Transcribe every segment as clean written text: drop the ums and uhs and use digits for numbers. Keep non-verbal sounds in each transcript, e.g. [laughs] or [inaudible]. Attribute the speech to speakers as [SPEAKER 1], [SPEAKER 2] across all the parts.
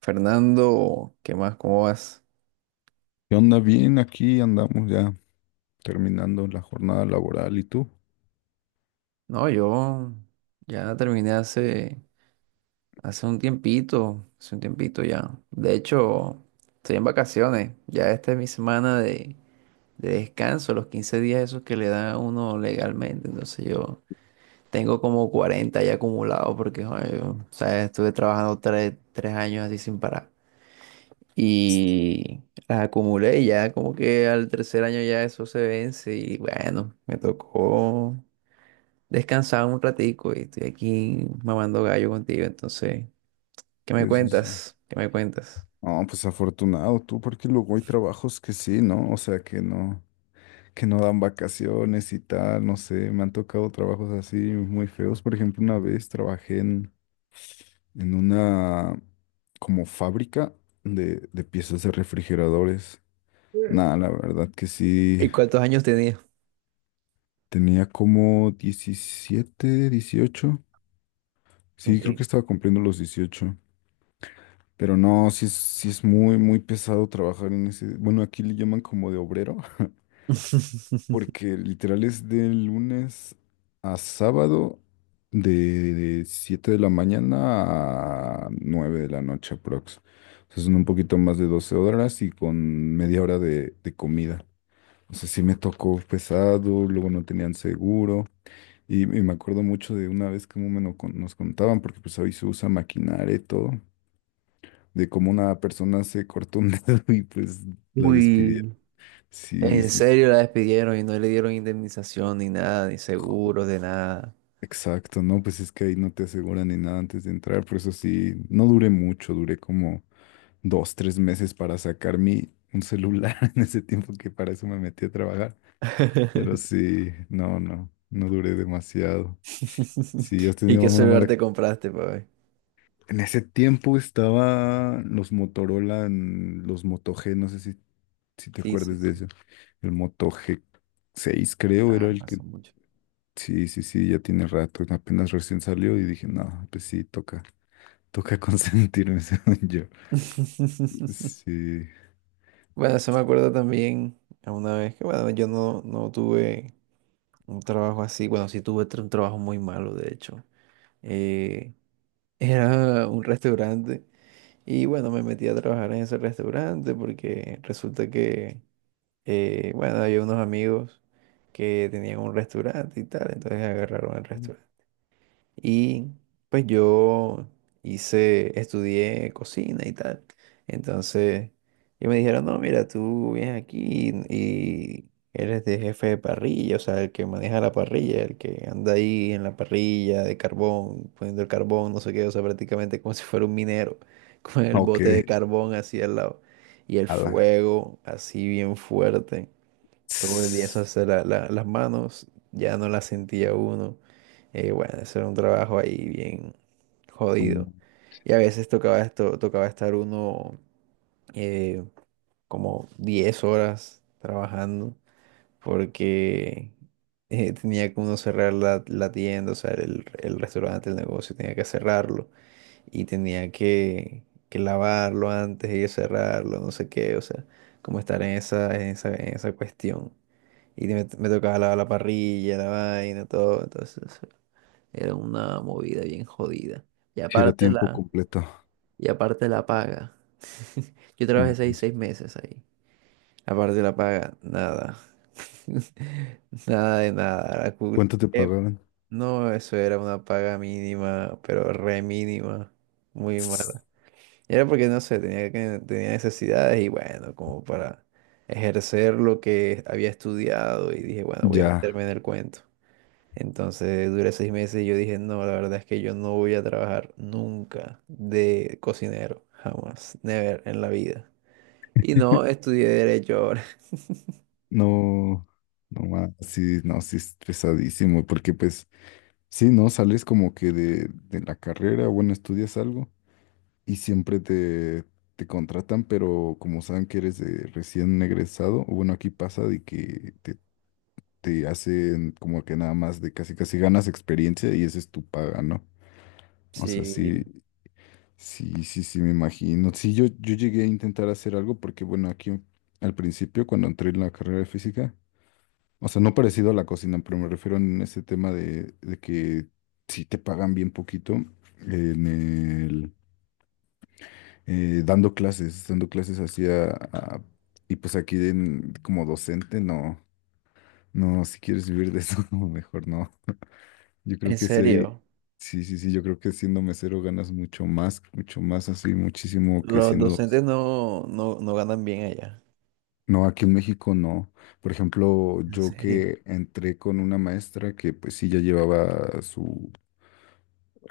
[SPEAKER 1] Fernando, ¿qué más? ¿Cómo vas?
[SPEAKER 2] ¿Qué onda? Bien, aquí andamos ya terminando la jornada laboral. ¿Y tú?
[SPEAKER 1] No, yo ya terminé hace, hace un tiempito ya. De hecho, estoy en vacaciones. Ya esta es mi semana de descanso, los 15 días esos que le da a uno legalmente. Entonces yo tengo como 40 ya acumulados porque, joder, yo, o sea, estuve trabajando tres años así sin parar. Y las acumulé y ya como que al tercer año ya eso se vence y bueno, me tocó descansaba un ratico y estoy aquí mamando gallo contigo. Entonces, ¿qué me
[SPEAKER 2] Sí, sí, sí.
[SPEAKER 1] cuentas? ¿Qué me cuentas?
[SPEAKER 2] No, pues afortunado tú, porque luego hay trabajos que sí, ¿no? O sea, que no, dan vacaciones y tal, no sé, me han tocado trabajos así muy feos. Por ejemplo, una vez trabajé en, una como fábrica de piezas de refrigeradores. Nada, la verdad que sí,
[SPEAKER 1] ¿Y cuántos años tenía?
[SPEAKER 2] tenía como 17, 18. Sí, creo
[SPEAKER 1] Ok.
[SPEAKER 2] que estaba cumpliendo los 18. Pero no, sí es muy, muy pesado trabajar en ese. Bueno, aquí le llaman como de obrero, [laughs]
[SPEAKER 1] [laughs]
[SPEAKER 2] porque literal es de lunes a sábado, de 7 de la mañana a 9 de la noche, aprox. O sea, son un poquito más de 12 horas y con media hora de comida. O sea, sí me tocó pesado, luego no tenían seguro. Y me acuerdo mucho de una vez que nos contaban, porque pues hoy se usa maquinaria y todo de cómo una persona se cortó un dedo [laughs] y pues la despidieron.
[SPEAKER 1] Uy,
[SPEAKER 2] Sí,
[SPEAKER 1] en
[SPEAKER 2] sí, sí.
[SPEAKER 1] serio la despidieron y no le dieron indemnización ni nada, ni seguros de nada.
[SPEAKER 2] Exacto, no, pues es que ahí no te aseguran ni nada antes de entrar, por eso sí, no duré mucho, duré como 2, 3 meses para sacar mi un celular [laughs] en ese tiempo que para eso me metí a trabajar, pero
[SPEAKER 1] [laughs]
[SPEAKER 2] sí, no, no, no duré demasiado. Si has
[SPEAKER 1] ¿Y
[SPEAKER 2] tenido
[SPEAKER 1] qué
[SPEAKER 2] una
[SPEAKER 1] celular
[SPEAKER 2] mala.
[SPEAKER 1] te compraste, papi?
[SPEAKER 2] En ese tiempo estaban los Motorola, en los Moto G, no sé si, te
[SPEAKER 1] Sí, sí,
[SPEAKER 2] acuerdas de
[SPEAKER 1] sí.
[SPEAKER 2] eso. El Moto g seis creo era
[SPEAKER 1] Ah,
[SPEAKER 2] el
[SPEAKER 1] pasó
[SPEAKER 2] que.
[SPEAKER 1] mucho.
[SPEAKER 2] Sí, sí, sí, ya tiene rato. Apenas recién salió y dije, no, pues sí, toca consentirme, [laughs] según yo.
[SPEAKER 1] [laughs]
[SPEAKER 2] Sí,
[SPEAKER 1] Bueno, eso me acuerdo también a una vez que, bueno, yo no, no tuve. Un trabajo así, bueno, sí tuve un trabajo muy malo, de hecho. Eh, [laughs] era un restaurante y bueno, me metí a trabajar en ese restaurante porque resulta que, bueno, había unos amigos que tenían un restaurante y tal, entonces agarraron el restaurante. Y pues yo hice, estudié cocina y tal. Entonces, y me dijeron, no, mira, tú vienes aquí y eres de jefe de parrilla, o sea, el que maneja la parrilla, el que anda ahí en la parrilla de carbón, poniendo el carbón, no sé qué, o sea, prácticamente como [laughs] si fuera un minero, [laughs] con el
[SPEAKER 2] ok,
[SPEAKER 1] bote de carbón así al lado y el
[SPEAKER 2] ala.
[SPEAKER 1] fuego así bien fuerte. Todo el día eso hacer las manos, ya no las sentía uno. Bueno, eso era un trabajo ahí bien
[SPEAKER 2] Como.
[SPEAKER 1] jodido. Y a veces tocaba esto, tocaba estar uno eh, como 10 horas trabajando porque tenía que uno cerrar la tienda, o sea, el restaurante, el negocio, tenía que cerrarlo y tenía que lavarlo antes y cerrarlo, no sé qué, o sea, como estar en esa, en esa, en esa cuestión. Y me tocaba lavar la parrilla, la vaina, todo, entonces era una movida bien jodida. Y
[SPEAKER 2] Si era
[SPEAKER 1] aparte
[SPEAKER 2] tiempo
[SPEAKER 1] la,
[SPEAKER 2] completo.
[SPEAKER 1] y aparte la paga. [laughs] Yo
[SPEAKER 2] No.
[SPEAKER 1] trabajé seis meses ahí. Aparte de la paga, nada. [laughs] Nada de nada.
[SPEAKER 2] ¿Cuánto te
[SPEAKER 1] Eh,
[SPEAKER 2] pagaban?
[SPEAKER 1] no, eso era una paga mínima, pero re mínima. Muy
[SPEAKER 2] Tss.
[SPEAKER 1] mala. Y era porque, no sé, tenía, tenía necesidades y bueno, como para ejercer lo que había estudiado y dije, bueno, voy a
[SPEAKER 2] Ya,
[SPEAKER 1] meterme en el cuento. Entonces duré 6 meses y yo dije, no, la verdad es que yo no voy a trabajar nunca de cocinero, jamás, never en la vida. Y no, estudié derecho ahora. [laughs]
[SPEAKER 2] no, no más, sí, no, sí, es pesadísimo, porque pues. Sí, ¿no? Sales como que de, la carrera, bueno, estudias algo y siempre te contratan, pero como saben que eres de recién egresado, o bueno, aquí pasa de que te hacen como que nada más de casi casi ganas experiencia y esa es tu paga, ¿no? O sea, sí,
[SPEAKER 1] Sí,
[SPEAKER 2] sí, sí, sí, me imagino. Sí, yo llegué a intentar hacer algo porque, bueno, aquí al principio, cuando entré en la carrera de física, o sea, no parecido a la cocina, pero me refiero en ese tema de que si te pagan bien poquito en el, dando clases así y pues aquí como docente, no, no, si quieres vivir de eso, [laughs] no, mejor no. Yo creo
[SPEAKER 1] en
[SPEAKER 2] que sí hay,
[SPEAKER 1] serio,
[SPEAKER 2] sí, sí, sí, yo creo que siendo mesero ganas mucho más así, muchísimo que
[SPEAKER 1] los
[SPEAKER 2] siendo.
[SPEAKER 1] docentes no ganan bien allá.
[SPEAKER 2] No, aquí en México no. Por ejemplo,
[SPEAKER 1] En
[SPEAKER 2] yo
[SPEAKER 1] serio.
[SPEAKER 2] que entré con una maestra que pues sí ya llevaba su.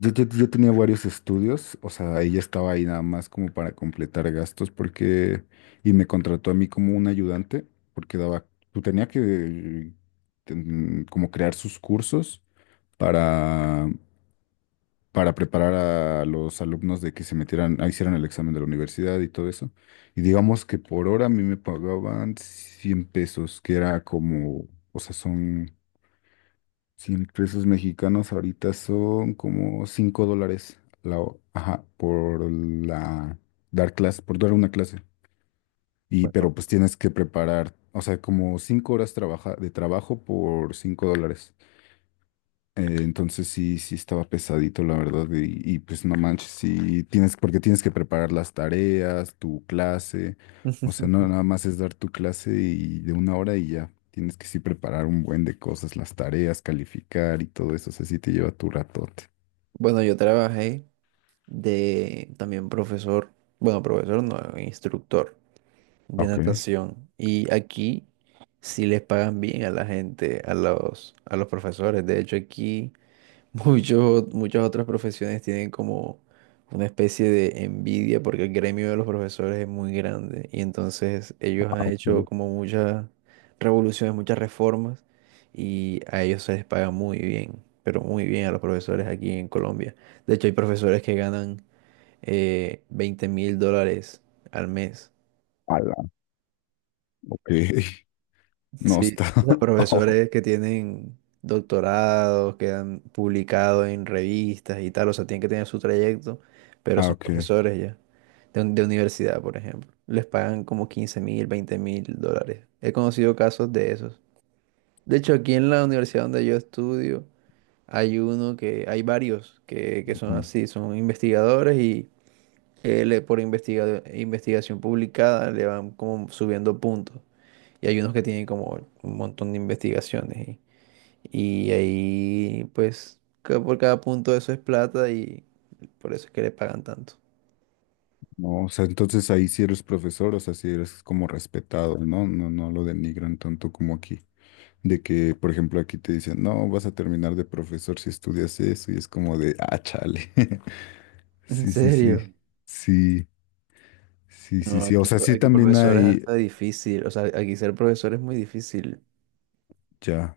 [SPEAKER 2] Yo tenía varios estudios, o sea, ella estaba ahí nada más como para completar gastos porque, y me contrató a mí como un ayudante, porque daba, tú tenía que como crear sus cursos para, para preparar a los alumnos de que se metieran, a hicieran el examen de la universidad y todo eso. Y digamos que por hora a mí me pagaban 100 pesos, que era como, o sea, son 100 pesos mexicanos ahorita son como 5 dólares la, ajá, por la dar clase, por dar una clase. Y
[SPEAKER 1] Bueno,
[SPEAKER 2] pero pues tienes que preparar, o sea, como 5 horas trabaja, de trabajo por 5 dólares. Entonces sí, sí estaba pesadito, la verdad, pues no manches, sí tienes, porque tienes que preparar las tareas, tu clase, o sea, no
[SPEAKER 1] [laughs]
[SPEAKER 2] nada más es dar tu clase y de una hora y ya, tienes que sí preparar un buen de cosas, las tareas, calificar y todo eso, o sea, sí te lleva tu ratote.
[SPEAKER 1] bueno, yo trabajé. De también profesor, bueno, profesor no, instructor de
[SPEAKER 2] Ok,
[SPEAKER 1] natación. Y aquí sí les pagan bien a la gente, a a los profesores. De hecho, aquí [laughs] muchos, muchas otras profesiones tienen como una especie de envidia porque el gremio de los profesores es muy grande. Y entonces ellos
[SPEAKER 2] ah,
[SPEAKER 1] han
[SPEAKER 2] ok,
[SPEAKER 1] hecho como muchas revoluciones, muchas reformas y a ellos se les paga muy bien. Pero muy bien a los profesores aquí en Colombia. De hecho, hay profesores que ganan 20 mil dólares al mes.
[SPEAKER 2] ala, ok, [laughs] no
[SPEAKER 1] Sí,
[SPEAKER 2] está,
[SPEAKER 1] o
[SPEAKER 2] [laughs]
[SPEAKER 1] sea,
[SPEAKER 2] oh,
[SPEAKER 1] profesores que tienen doctorados, que han publicado en revistas y tal, o sea, tienen que tener su trayecto, pero
[SPEAKER 2] ah,
[SPEAKER 1] son
[SPEAKER 2] ok,
[SPEAKER 1] profesores ya, de universidad, por ejemplo. Les pagan como 15.000, $20.000. He conocido casos de esos. De hecho, aquí en la universidad donde yo estudio, hay uno que, hay varios que son
[SPEAKER 2] ujú.
[SPEAKER 1] así, son investigadores investigación publicada le van como subiendo puntos. Y hay unos que tienen como un montón de investigaciones. Y ahí, pues, por cada punto eso es plata y por eso es que le pagan tanto.
[SPEAKER 2] No, o sea, entonces ahí sí eres profesor, o sea, sí eres como respetado, ¿no? No, no lo denigran tanto como aquí. De que, por ejemplo, aquí te dicen, no, vas a terminar de profesor si estudias eso, y es como de, ah, chale. [laughs]
[SPEAKER 1] [laughs] ¿En
[SPEAKER 2] Sí, sí, sí.
[SPEAKER 1] serio?
[SPEAKER 2] Sí, sí, sí,
[SPEAKER 1] No,
[SPEAKER 2] sí. O
[SPEAKER 1] aquí,
[SPEAKER 2] sea, sí
[SPEAKER 1] aquí
[SPEAKER 2] también
[SPEAKER 1] profesor es
[SPEAKER 2] hay,
[SPEAKER 1] hasta difícil. O sea, aquí ser profesor es muy difícil.
[SPEAKER 2] ya.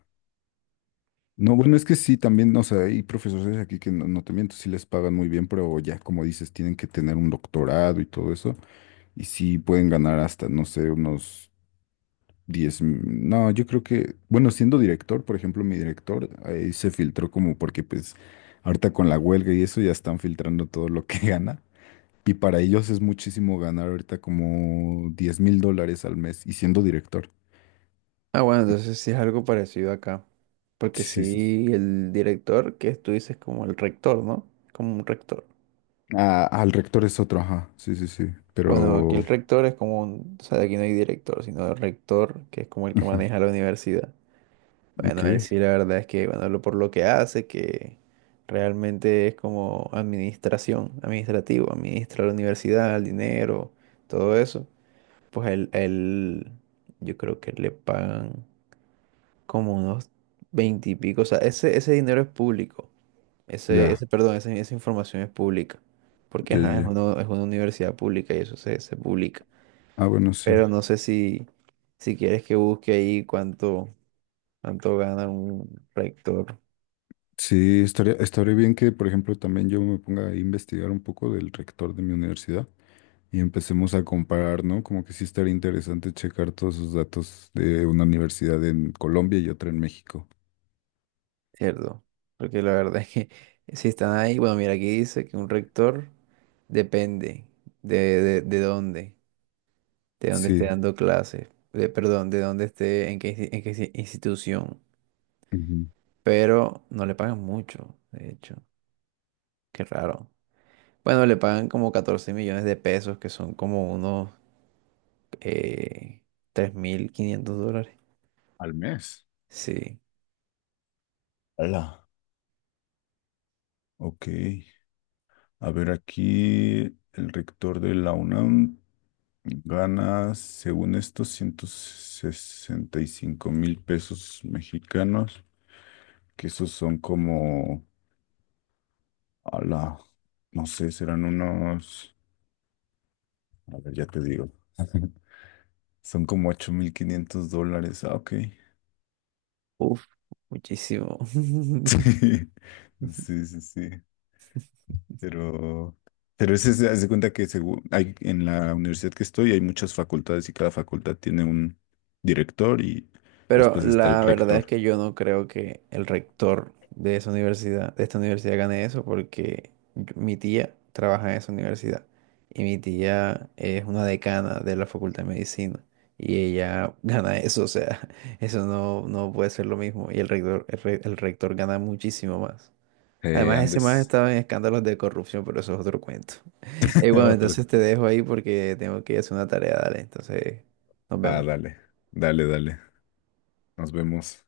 [SPEAKER 2] No, bueno, es que sí, también, o sea, hay profesores aquí que no, no te miento, sí les pagan muy bien, pero ya, como dices, tienen que tener un doctorado y todo eso. Y sí pueden ganar hasta, no sé, unos 10 no, yo creo que, bueno, siendo director, por ejemplo, mi director, ahí se filtró como porque pues ahorita con la huelga y eso ya están filtrando todo lo que [laughs] gana. Y para ellos es muchísimo ganar ahorita como 10,000 dólares al mes y siendo director.
[SPEAKER 1] Ah, bueno, entonces sí es algo parecido acá. Porque
[SPEAKER 2] Sí, sí. Sí.
[SPEAKER 1] sí, el director, que tú dices como el rector, ¿no? Como un rector.
[SPEAKER 2] Ah, al rector es otro, ajá. Sí, sí, sí.
[SPEAKER 1] Bueno, aquí el
[SPEAKER 2] Pero,
[SPEAKER 1] rector es como un, o sea, aquí no hay director, sino el rector, que es como el que
[SPEAKER 2] ujú,
[SPEAKER 1] maneja la universidad.
[SPEAKER 2] ok,
[SPEAKER 1] Bueno, él sí, la verdad es que, bueno, por lo que hace, que realmente es como administración, administrativo, administra la universidad, el dinero, todo eso. Pues yo creo que le pagan como unos 20 y pico. O sea, ese dinero es público,
[SPEAKER 2] ya,
[SPEAKER 1] esa información es pública, porque
[SPEAKER 2] ya, ya.
[SPEAKER 1] ajá,
[SPEAKER 2] Ya.
[SPEAKER 1] es una universidad pública y eso se publica.
[SPEAKER 2] Ah, bueno, sí.
[SPEAKER 1] Pero no sé si, si quieres que busque ahí cuánto, cuánto gana un rector,
[SPEAKER 2] Sí, estaría bien que, por ejemplo, también yo me ponga a investigar un poco del rector de mi universidad y empecemos a comparar, ¿no? Como que sí estaría interesante checar todos esos datos de una universidad en Colombia y otra en México.
[SPEAKER 1] ¿cierto? Porque la verdad es que [laughs] si están ahí, bueno, mira, aquí dice que un rector depende de, de, de dónde, de dónde esté
[SPEAKER 2] Sí.
[SPEAKER 1] dando clases, de, perdón, de dónde esté, en qué, institución.
[SPEAKER 2] Ujú.
[SPEAKER 1] Pero no le pagan mucho, de hecho, qué raro. Bueno, le pagan como 14 millones de pesos, que son como unos eh, $3.500.
[SPEAKER 2] Al mes.
[SPEAKER 1] Sí.
[SPEAKER 2] Hola. Ok. A ver, aquí el rector de la UNAM gana, según esto, 165,000 pesos mexicanos, que esos son como, ala, no sé, serán unos, a ver, ya te digo. [laughs] Son como 8,500 dólares. Ah, ok.
[SPEAKER 1] Uf, muchísimo. [laughs]
[SPEAKER 2] [laughs] Sí, sí, sí. Sí. Pero, pero ese se hace cuenta que según hay, en la universidad que estoy hay muchas facultades y cada facultad tiene un director y
[SPEAKER 1] Pero
[SPEAKER 2] después está el
[SPEAKER 1] la verdad es
[SPEAKER 2] rector.
[SPEAKER 1] que yo no creo que el rector de esa universidad, de esta universidad gane eso porque mi tía trabaja en esa universidad y mi tía es una decana de la Facultad de Medicina y ella [laughs] gana eso, o sea, [laughs] eso no, no puede ser lo mismo y el rector, el rector gana muchísimo más. Además, ese más
[SPEAKER 2] Andes,
[SPEAKER 1] estaba en escándalos de corrupción, pero eso es otro cuento.
[SPEAKER 2] [laughs]
[SPEAKER 1] Bueno,
[SPEAKER 2] otro.
[SPEAKER 1] entonces te dejo ahí porque tengo que ir a hacer una tarea, dale. Entonces, nos
[SPEAKER 2] Ah,
[SPEAKER 1] vemos.
[SPEAKER 2] dale, dale, dale. Nos vemos.